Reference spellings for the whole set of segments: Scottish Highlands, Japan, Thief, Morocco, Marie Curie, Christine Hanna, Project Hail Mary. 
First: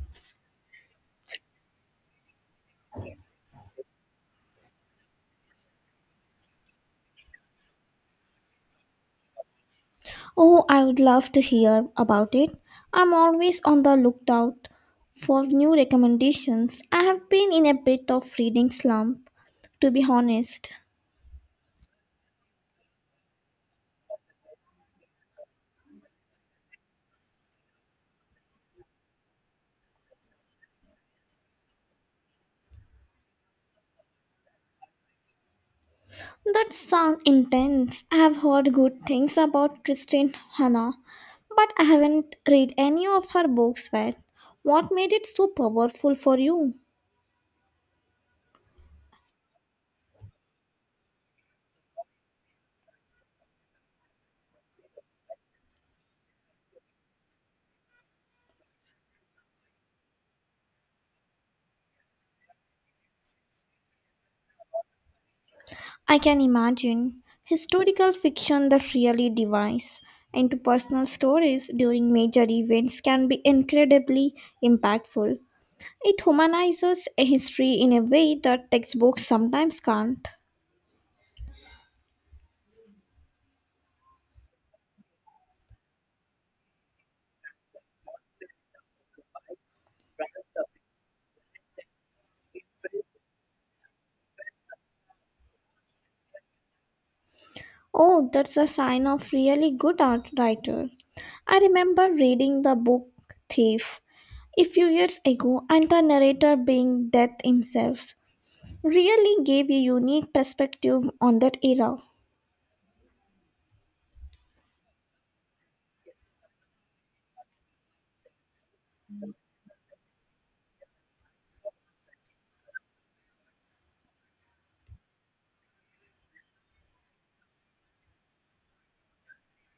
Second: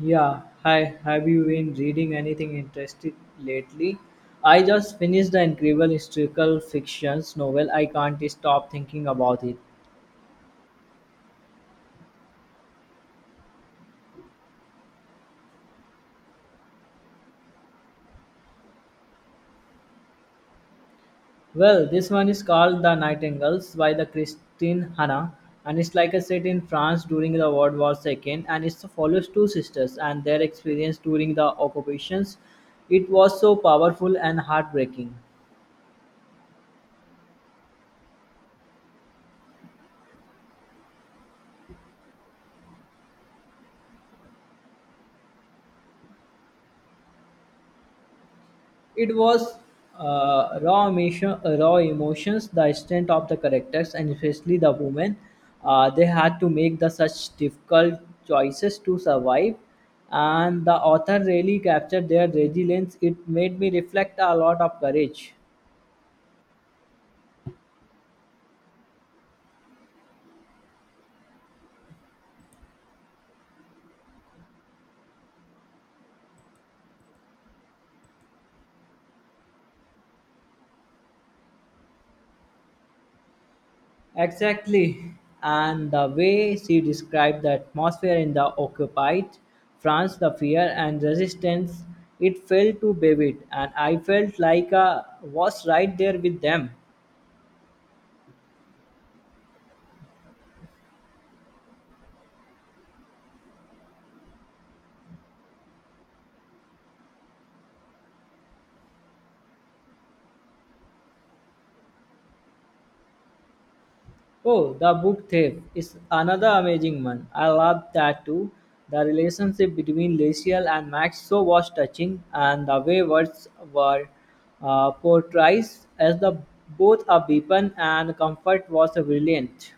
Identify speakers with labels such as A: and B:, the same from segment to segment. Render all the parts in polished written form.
A: Yeah, hi. Have you been reading anything interesting lately? I just finished the incredible historical fictions novel. I can't stop thinking about it.
B: Oh, I would love to hear about it. I'm always on the lookout for new recommendations. I have been in a bit of reading slump, to be honest.
A: Well, this one is called The Nightingales by the Christine Hanna, and it's like a set in France during the World War II, and it follows two sisters and their experience during the occupations. It was so powerful and heartbreaking.
B: That sounds intense. I have heard good things about Christine Hanna, but I haven't read any of her books yet. What made it so powerful for you?
A: It was raw, emotion, raw emotions, the strength of the characters, and especially the women. They had to make the such difficult choices to survive, and the author really captured their resilience. It made me reflect a lot of courage.
B: I can imagine historical fiction that really divides into personal stories during major events can be incredibly impactful. It humanizes a history in a way that textbooks sometimes can't.
A: Exactly. And the way she described the atmosphere in the occupied France, the fear and resistance, it felt too vivid, and I felt like I was right there with them.
B: Oh, that's a sign of really good art writer. I remember reading the book Thief a few years ago and the narrator being death himself really gave a unique perspective on that era.
A: Oh, the book thief is another amazing one. I love that too. The relationship between Lucille and Max so was touching, and the way words were portrayed as the both a weapon and comfort was brilliant.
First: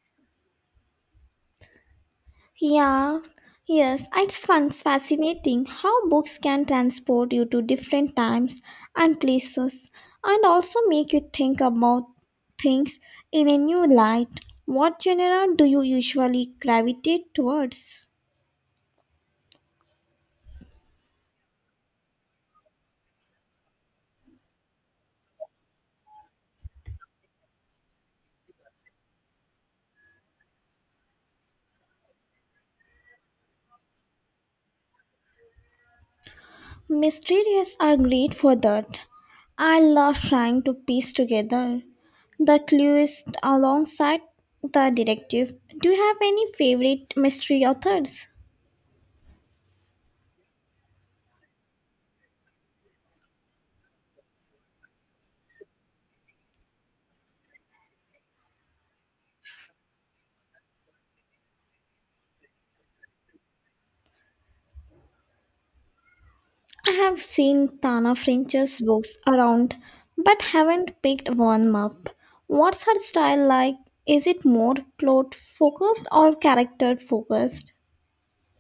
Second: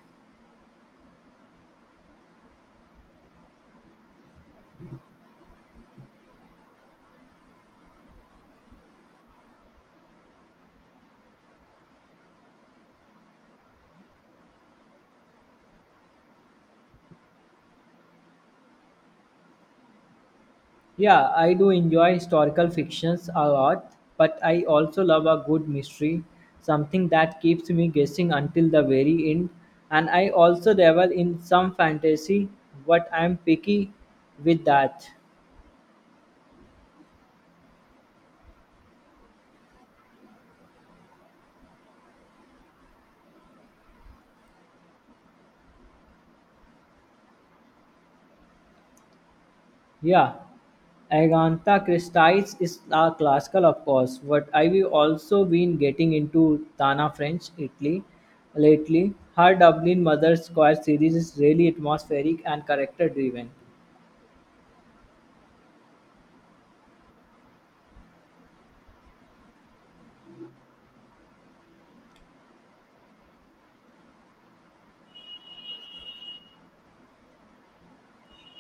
B: Yeah, yes, it's once fascinating how books can transport you to different times and places and also make you think about things in a new light. What genre do you usually gravitate towards?
A: Yeah, I do enjoy historical fictions a lot, but I also love a good mystery, something that keeps me guessing until the very end. And I also dabble in some fantasy, but I'm picky with that.
B: Mysterious are great for that. I love trying to piece together the clues alongside the detective. Do you have any favorite mystery authors?
A: Yeah, Agatha Christie is a classical, of course, but I've also been getting into Tana French Italy lately. Her Dublin Mother's Square series is really atmospheric and character driven.
B: I have seen Tana French's books around, but haven't picked one up. What's her style like? Is it more plot focused or character focused?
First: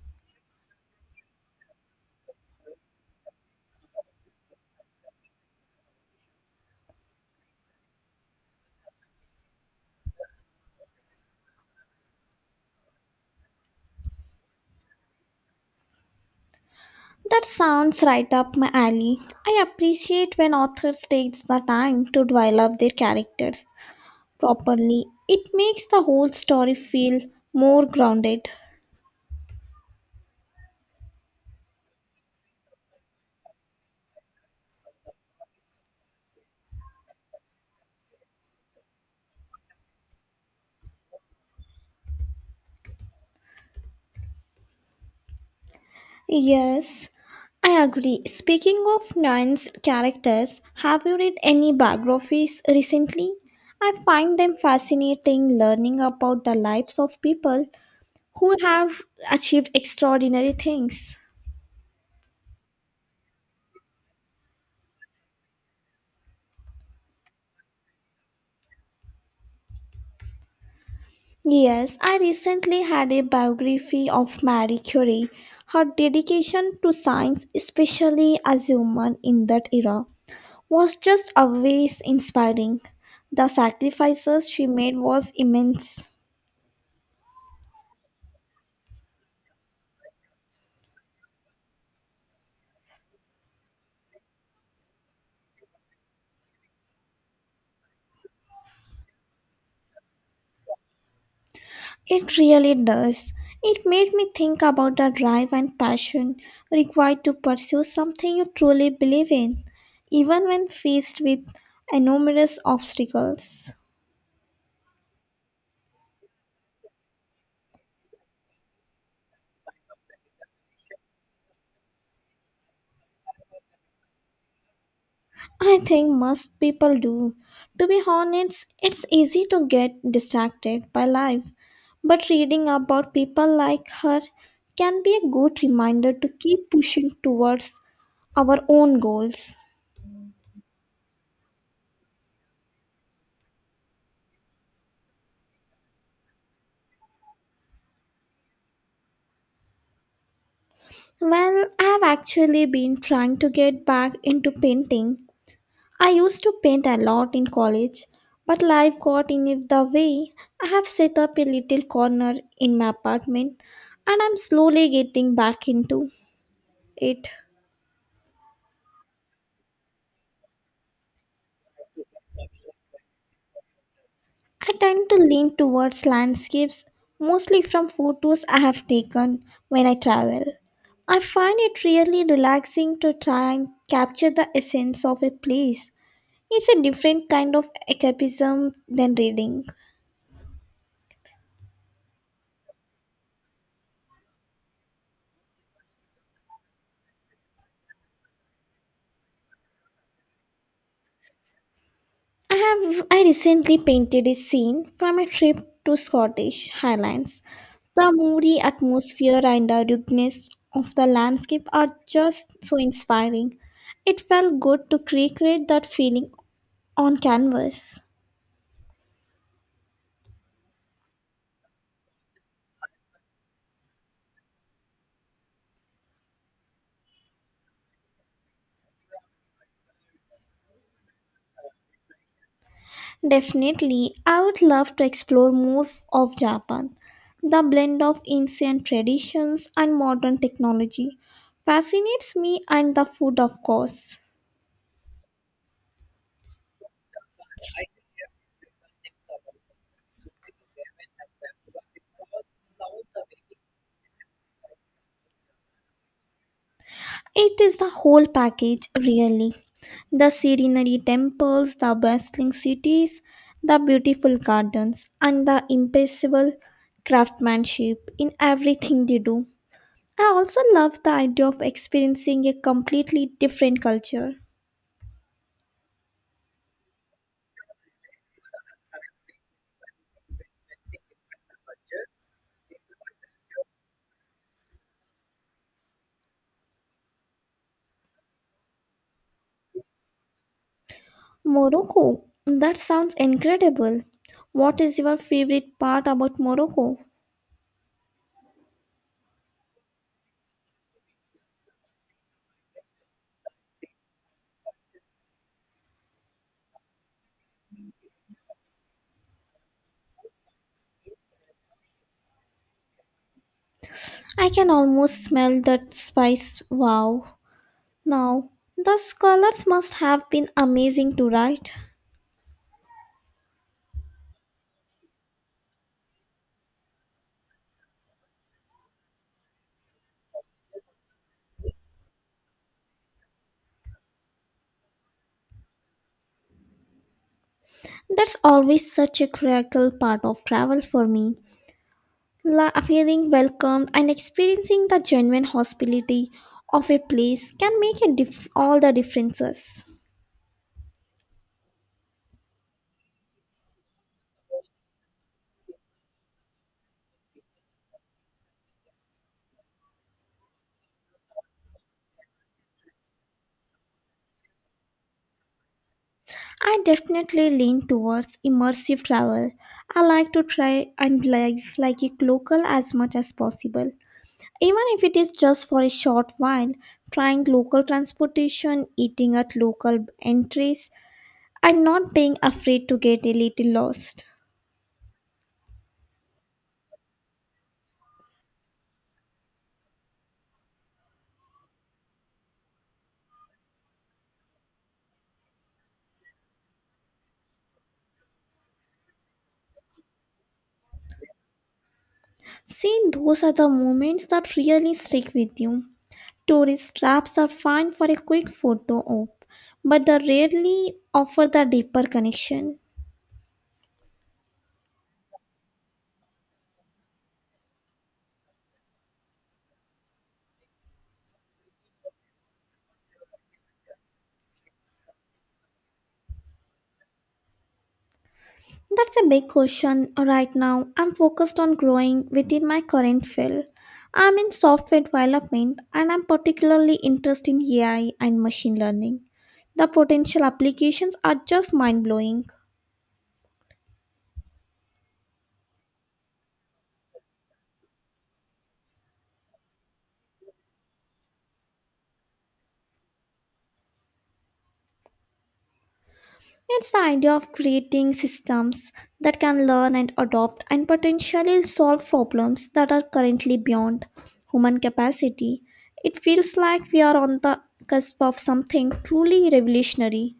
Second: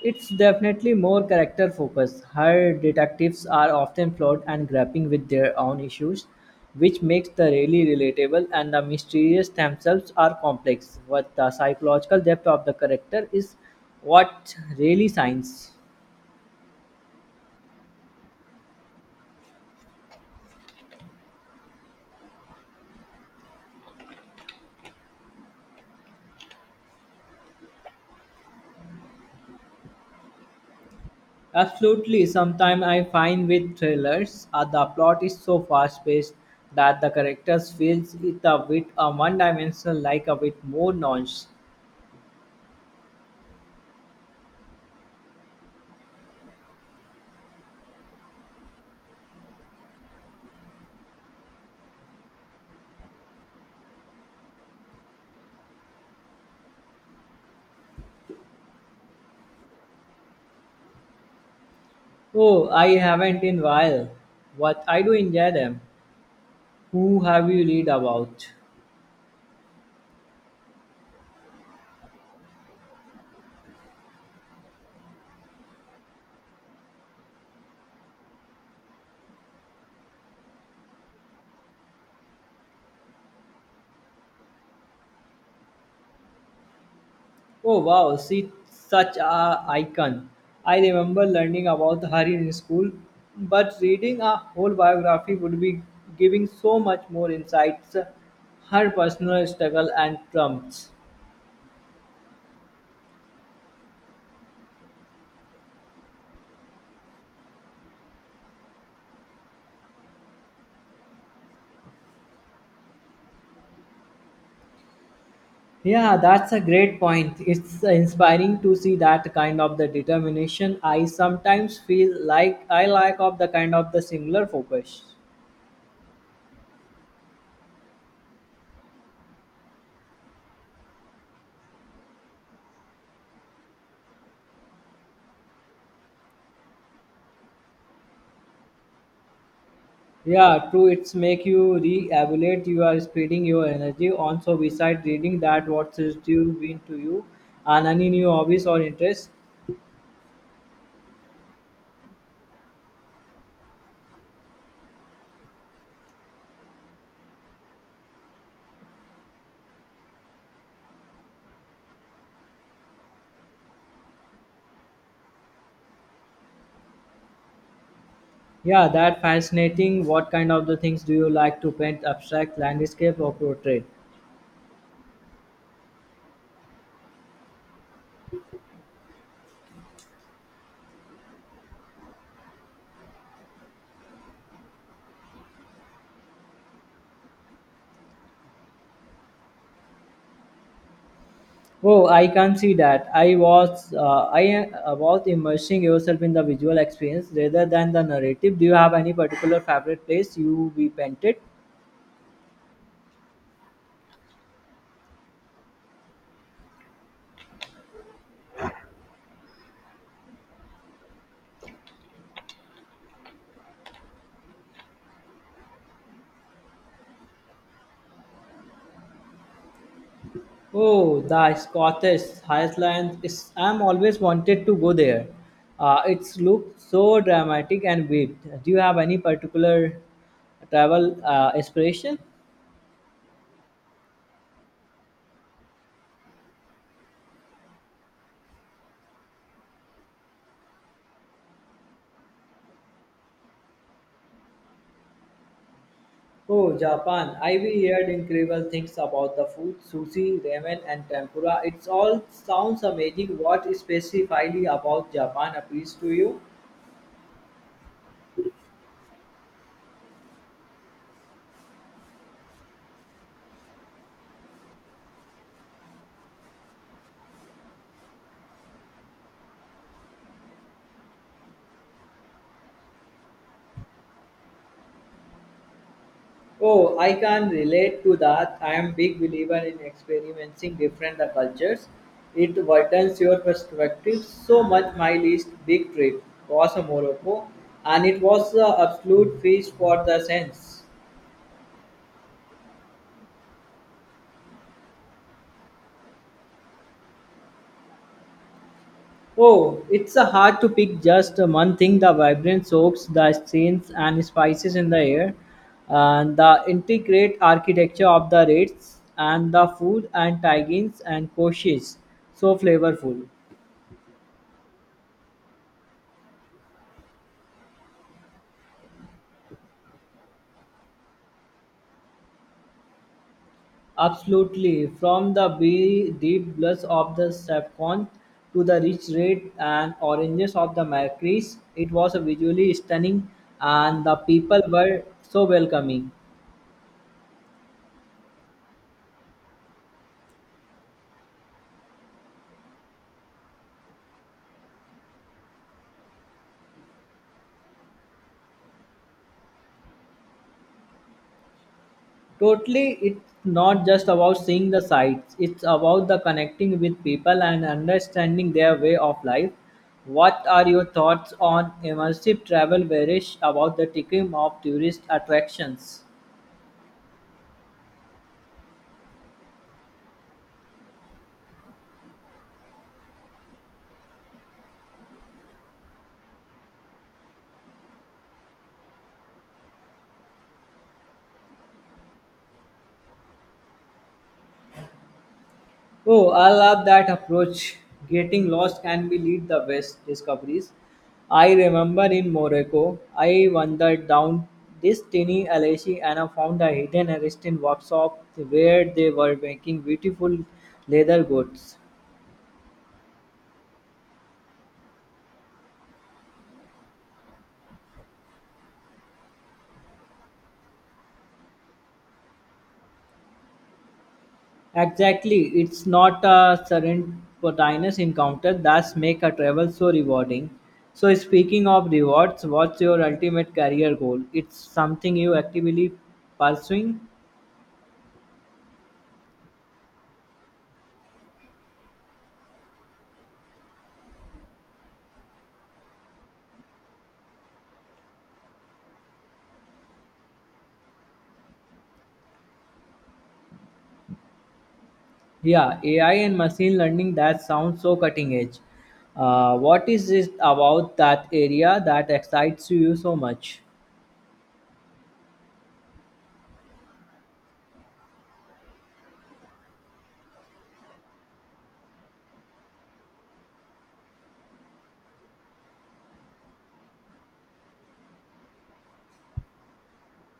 A: It's definitely more character focused. Her detectives are often flawed and grappling with their own issues, which makes the really relatable, and the mysteries themselves are complex. But the psychological depth of the character is what really shines.
B: That sounds right up my alley. I appreciate when authors take the time to develop their characters properly. It makes the whole story feel more grounded.
A: Absolutely. Sometimes I find with thrillers, the plot is so fast-paced that the characters feels it a bit one-dimensional, like a bit more nonce.
B: Yes, I agree. Speaking of Nine's characters, have you read any biographies recently? I find them fascinating learning about the lives of people who have achieved extraordinary things.
A: Oh, I haven't in while. But I do enjoy them. Who have you read about?
B: Yes, I recently had a biography of Marie Curie. Her dedication to science, especially as a woman in that era, was just always inspiring. The sacrifices she made was immense.
A: Oh wow, she's such a icon. I remember learning about her in school, but reading a whole biography would be giving so much more insights, her personal struggle and triumphs.
B: It really does. It made me think about the drive and passion required to pursue something you truly believe in, even when faced with enormous obstacles.
A: Yeah, that's a great point. It's inspiring to see that kind of the determination. I sometimes feel like I lack of the kind of the similar focus.
B: I think most people do. To be honest, it's easy to get distracted by life, but reading about people like her can be a good reminder to keep pushing towards our own goals.
A: Yeah, true. It's make you re-evaluate. You are spreading your energy. Also, besides reading that, what is due been to you, and any new hobbies or interests.
B: Well, I've actually been trying to get back into painting. I used to paint a lot in college, but life got in the way. I have set up a little corner in my apartment and I'm slowly getting back into it.
A: Yeah, that fascinating. What kind of the things do you like to paint? Abstract landscape or portrait?
B: I tend to lean towards landscapes, mostly from photos I have taken when I travel. I find it really relaxing to try and capture the essence of a place. It's a different kind of escapism than reading.
A: Oh, I can see that. I was immersing yourself in the visual experience rather than the narrative. Do you have any particular favorite place you we painted?
B: I recently painted a scene from a trip to Scottish Highlands. The moody atmosphere and the ruggedness of the landscape are just so inspiring. It felt good to recreate that feeling on canvas.
A: Oh, the Scottish Highlands. It's, I'm always wanted to go there. It's looks so dramatic and vivid. Do you have any particular travel inspiration?
B: Definitely, I would love to explore more of Japan. The blend of ancient traditions and modern technology fascinates me, and the food, of course.
A: Oh, Japan. I've heard incredible things about the food, sushi, ramen, and tempura. It all sounds amazing. What specifically about Japan appeals to you?
B: It is the whole package, really. The serenity temples, the bustling cities, the beautiful gardens, and the impeccable craftsmanship in everything they do. I also love the idea of experiencing a completely different culture.
A: Oh, I can relate to that. I am big believer in experiencing different the cultures. It widens your perspective so much. My least big trip was Morocco, and it was the absolute feast for the sense.
B: Morocco. That sounds incredible. What is your favorite part about Morocco?
A: Oh, it's hard to pick just one thing. The vibrant soaps, the scents and spices in the air, and the intricate architecture of the rates, and the food and tagines and coaches, so flavorful.
B: I can almost smell that spice. Wow. Now, the colors must have been amazing to write.
A: Absolutely, from the deep blush of the saffron to the rich red and oranges of the mercuries, it was a visually stunning, and the people were so welcoming.
B: That's always such a critical part of travel for me. Feeling welcomed and experiencing the genuine hospitality of a place can make a all the differences.
A: Totally, it's not just about seeing the sights, it's about the connecting with people and understanding their way of life. What are your thoughts on immersive travel varish about the ticking of tourist attractions?
B: I definitely lean towards immersive travel. I like to try and live like a local as much as possible. Even if it is just for a short while, trying local transportation, eating at local entries, and not being afraid to get a little lost.
A: Oh, I love that approach. Getting lost can be lead the best discoveries. I remember in Morocco, I wandered down this tiny alley and I found a hidden Aristide workshop where they were making beautiful leather goods.
B: See, those are the moments that really stick with you. Tourist traps are fine for a quick photo op, but they rarely offer the deeper connection.
A: Exactly, it's not a serendipitous encounter that's make a travel so rewarding. So speaking of rewards, what's your ultimate career goal? It's something you actively pursuing?
B: That's a big question right now. I'm focused on growing within my current field. I'm in software development and I'm particularly interested in AI and machine learning. The potential applications are just mind blowing.
A: Yeah, AI and machine learning that sounds so cutting edge. What is it about that area that excites you so much?
B: It's the idea of creating systems that can learn and adopt and potentially solve problems that are currently beyond human capacity. It feels like we are on the cusp of something truly revolutionary.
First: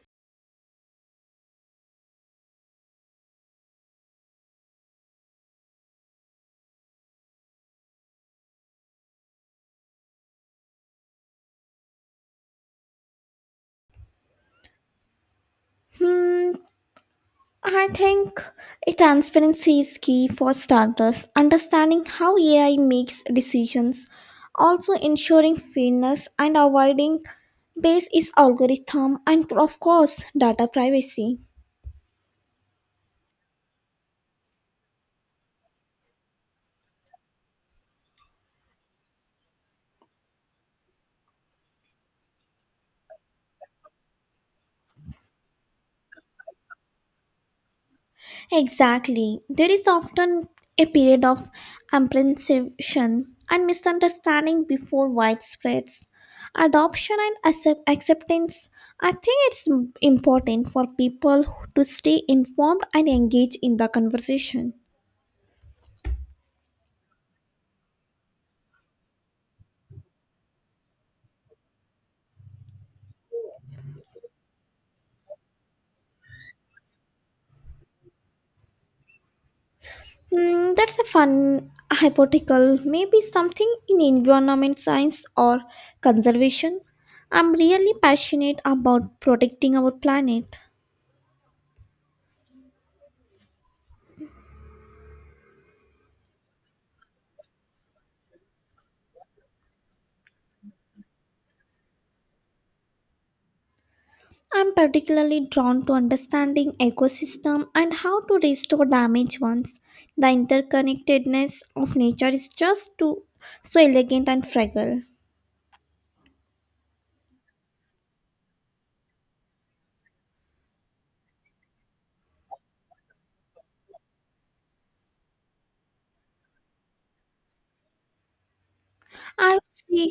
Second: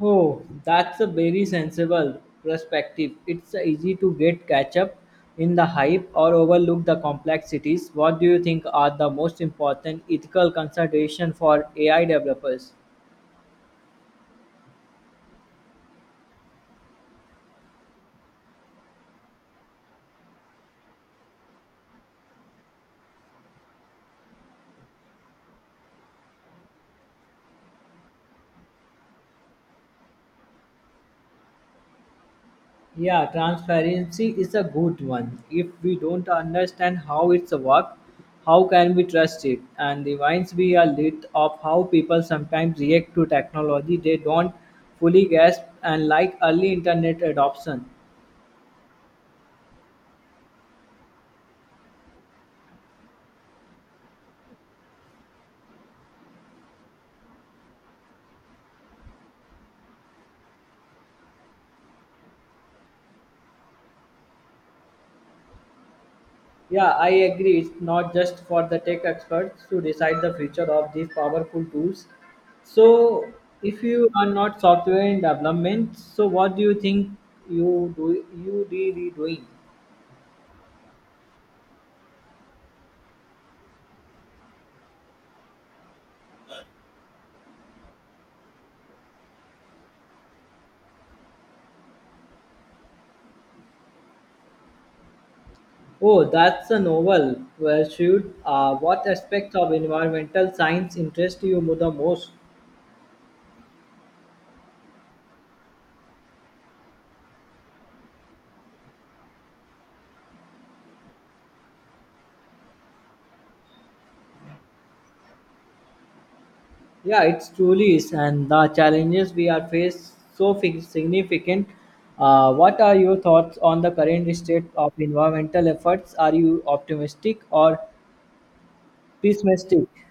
A: Oh, that's a very sensible perspective. It's easy to get catch up in the hype or overlook the complexities. What do you think are the most important ethical consideration for AI developers?
B: Hmm, I think a transparency is key for starters. Understanding how AI makes decisions, also ensuring fairness and avoiding base is algorithm and of course data privacy.
A: Yeah, transparency is a good one. If we don't understand how it's work, how can we trust it? And reminds me a lit of how people sometimes react to technology they don't fully grasp and like early internet adoption.
B: Exactly. There is often a period of apprehension and misunderstanding before widespread adoption and acceptance. I think it's important for people to stay informed and engage in the conversation.
A: Yeah, I agree. It's not just for the tech experts to decide the future of these powerful tools. So, if you are not software in development, so what do you think you do you really doing?
B: That's a fun hypothetical. Maybe something in environment science or conservation. I'm really passionate about protecting our planet.
A: Oh, that's a novel. Well, should what aspects of environmental science interest you the most?
B: I'm particularly drawn to understanding ecosystem and how to restore damaged ones. The interconnectedness of nature is just too so elegant and fragile.
A: Yeah, it truly is, and the challenges we are faced so significant. What are your thoughts on the current state of environmental efforts? Are you optimistic or
B: I would
A: pessimistic?
B: say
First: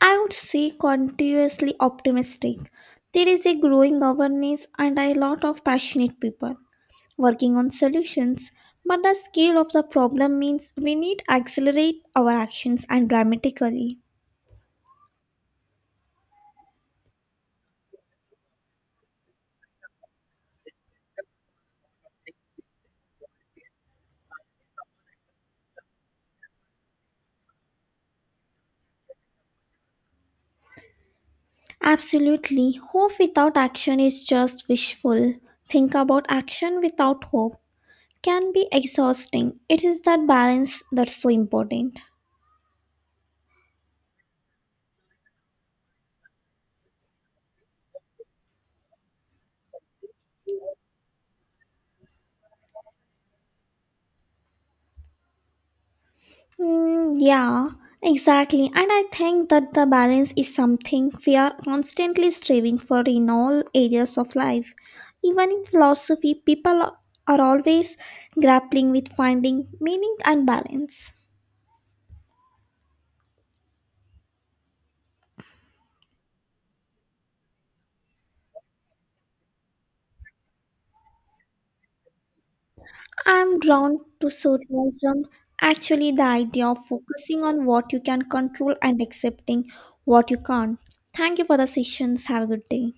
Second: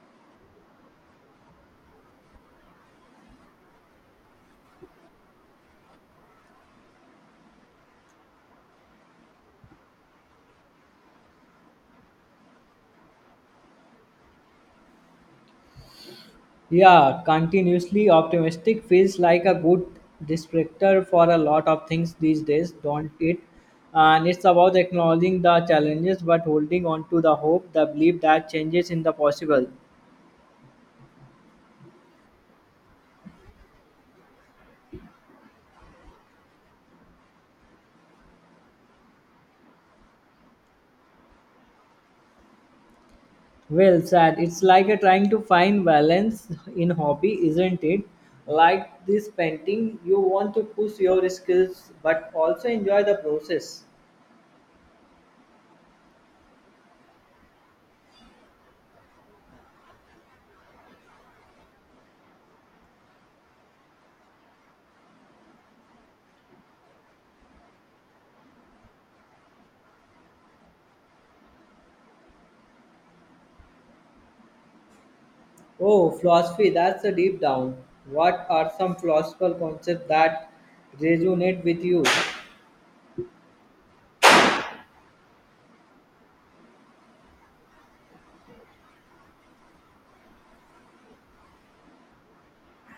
B: I would say continuously optimistic. There is a growing awareness and a lot of passionate people working on solutions, but the scale of the problem means we need to accelerate our actions and dramatically.
A: Yeah, continuously optimistic feels like a good descriptor for a lot of things these days, don't it? And it's about acknowledging the challenges but holding on to the hope, the belief that changes in the possible.
B: Absolutely. Hope without action is just wishful. Think about action without hope can be exhausting. It is that balance that's so important.
A: Well said. It's like a trying to find balance in hobby, isn't it? Like this painting, you want to push your skills but also enjoy the process.
B: Mm, yeah, exactly. And I think that the balance is something we are constantly striving for in all areas of life. Even in philosophy, people are always grappling with finding meaning and balance.
A: Oh, philosophy, that's a deep down. What are some philosophical concepts that resonate with you?
B: I'm drawn to socialism. Actually, the idea of focusing on what you can control and accepting what you can't. Thank you for the sessions. Have a good day.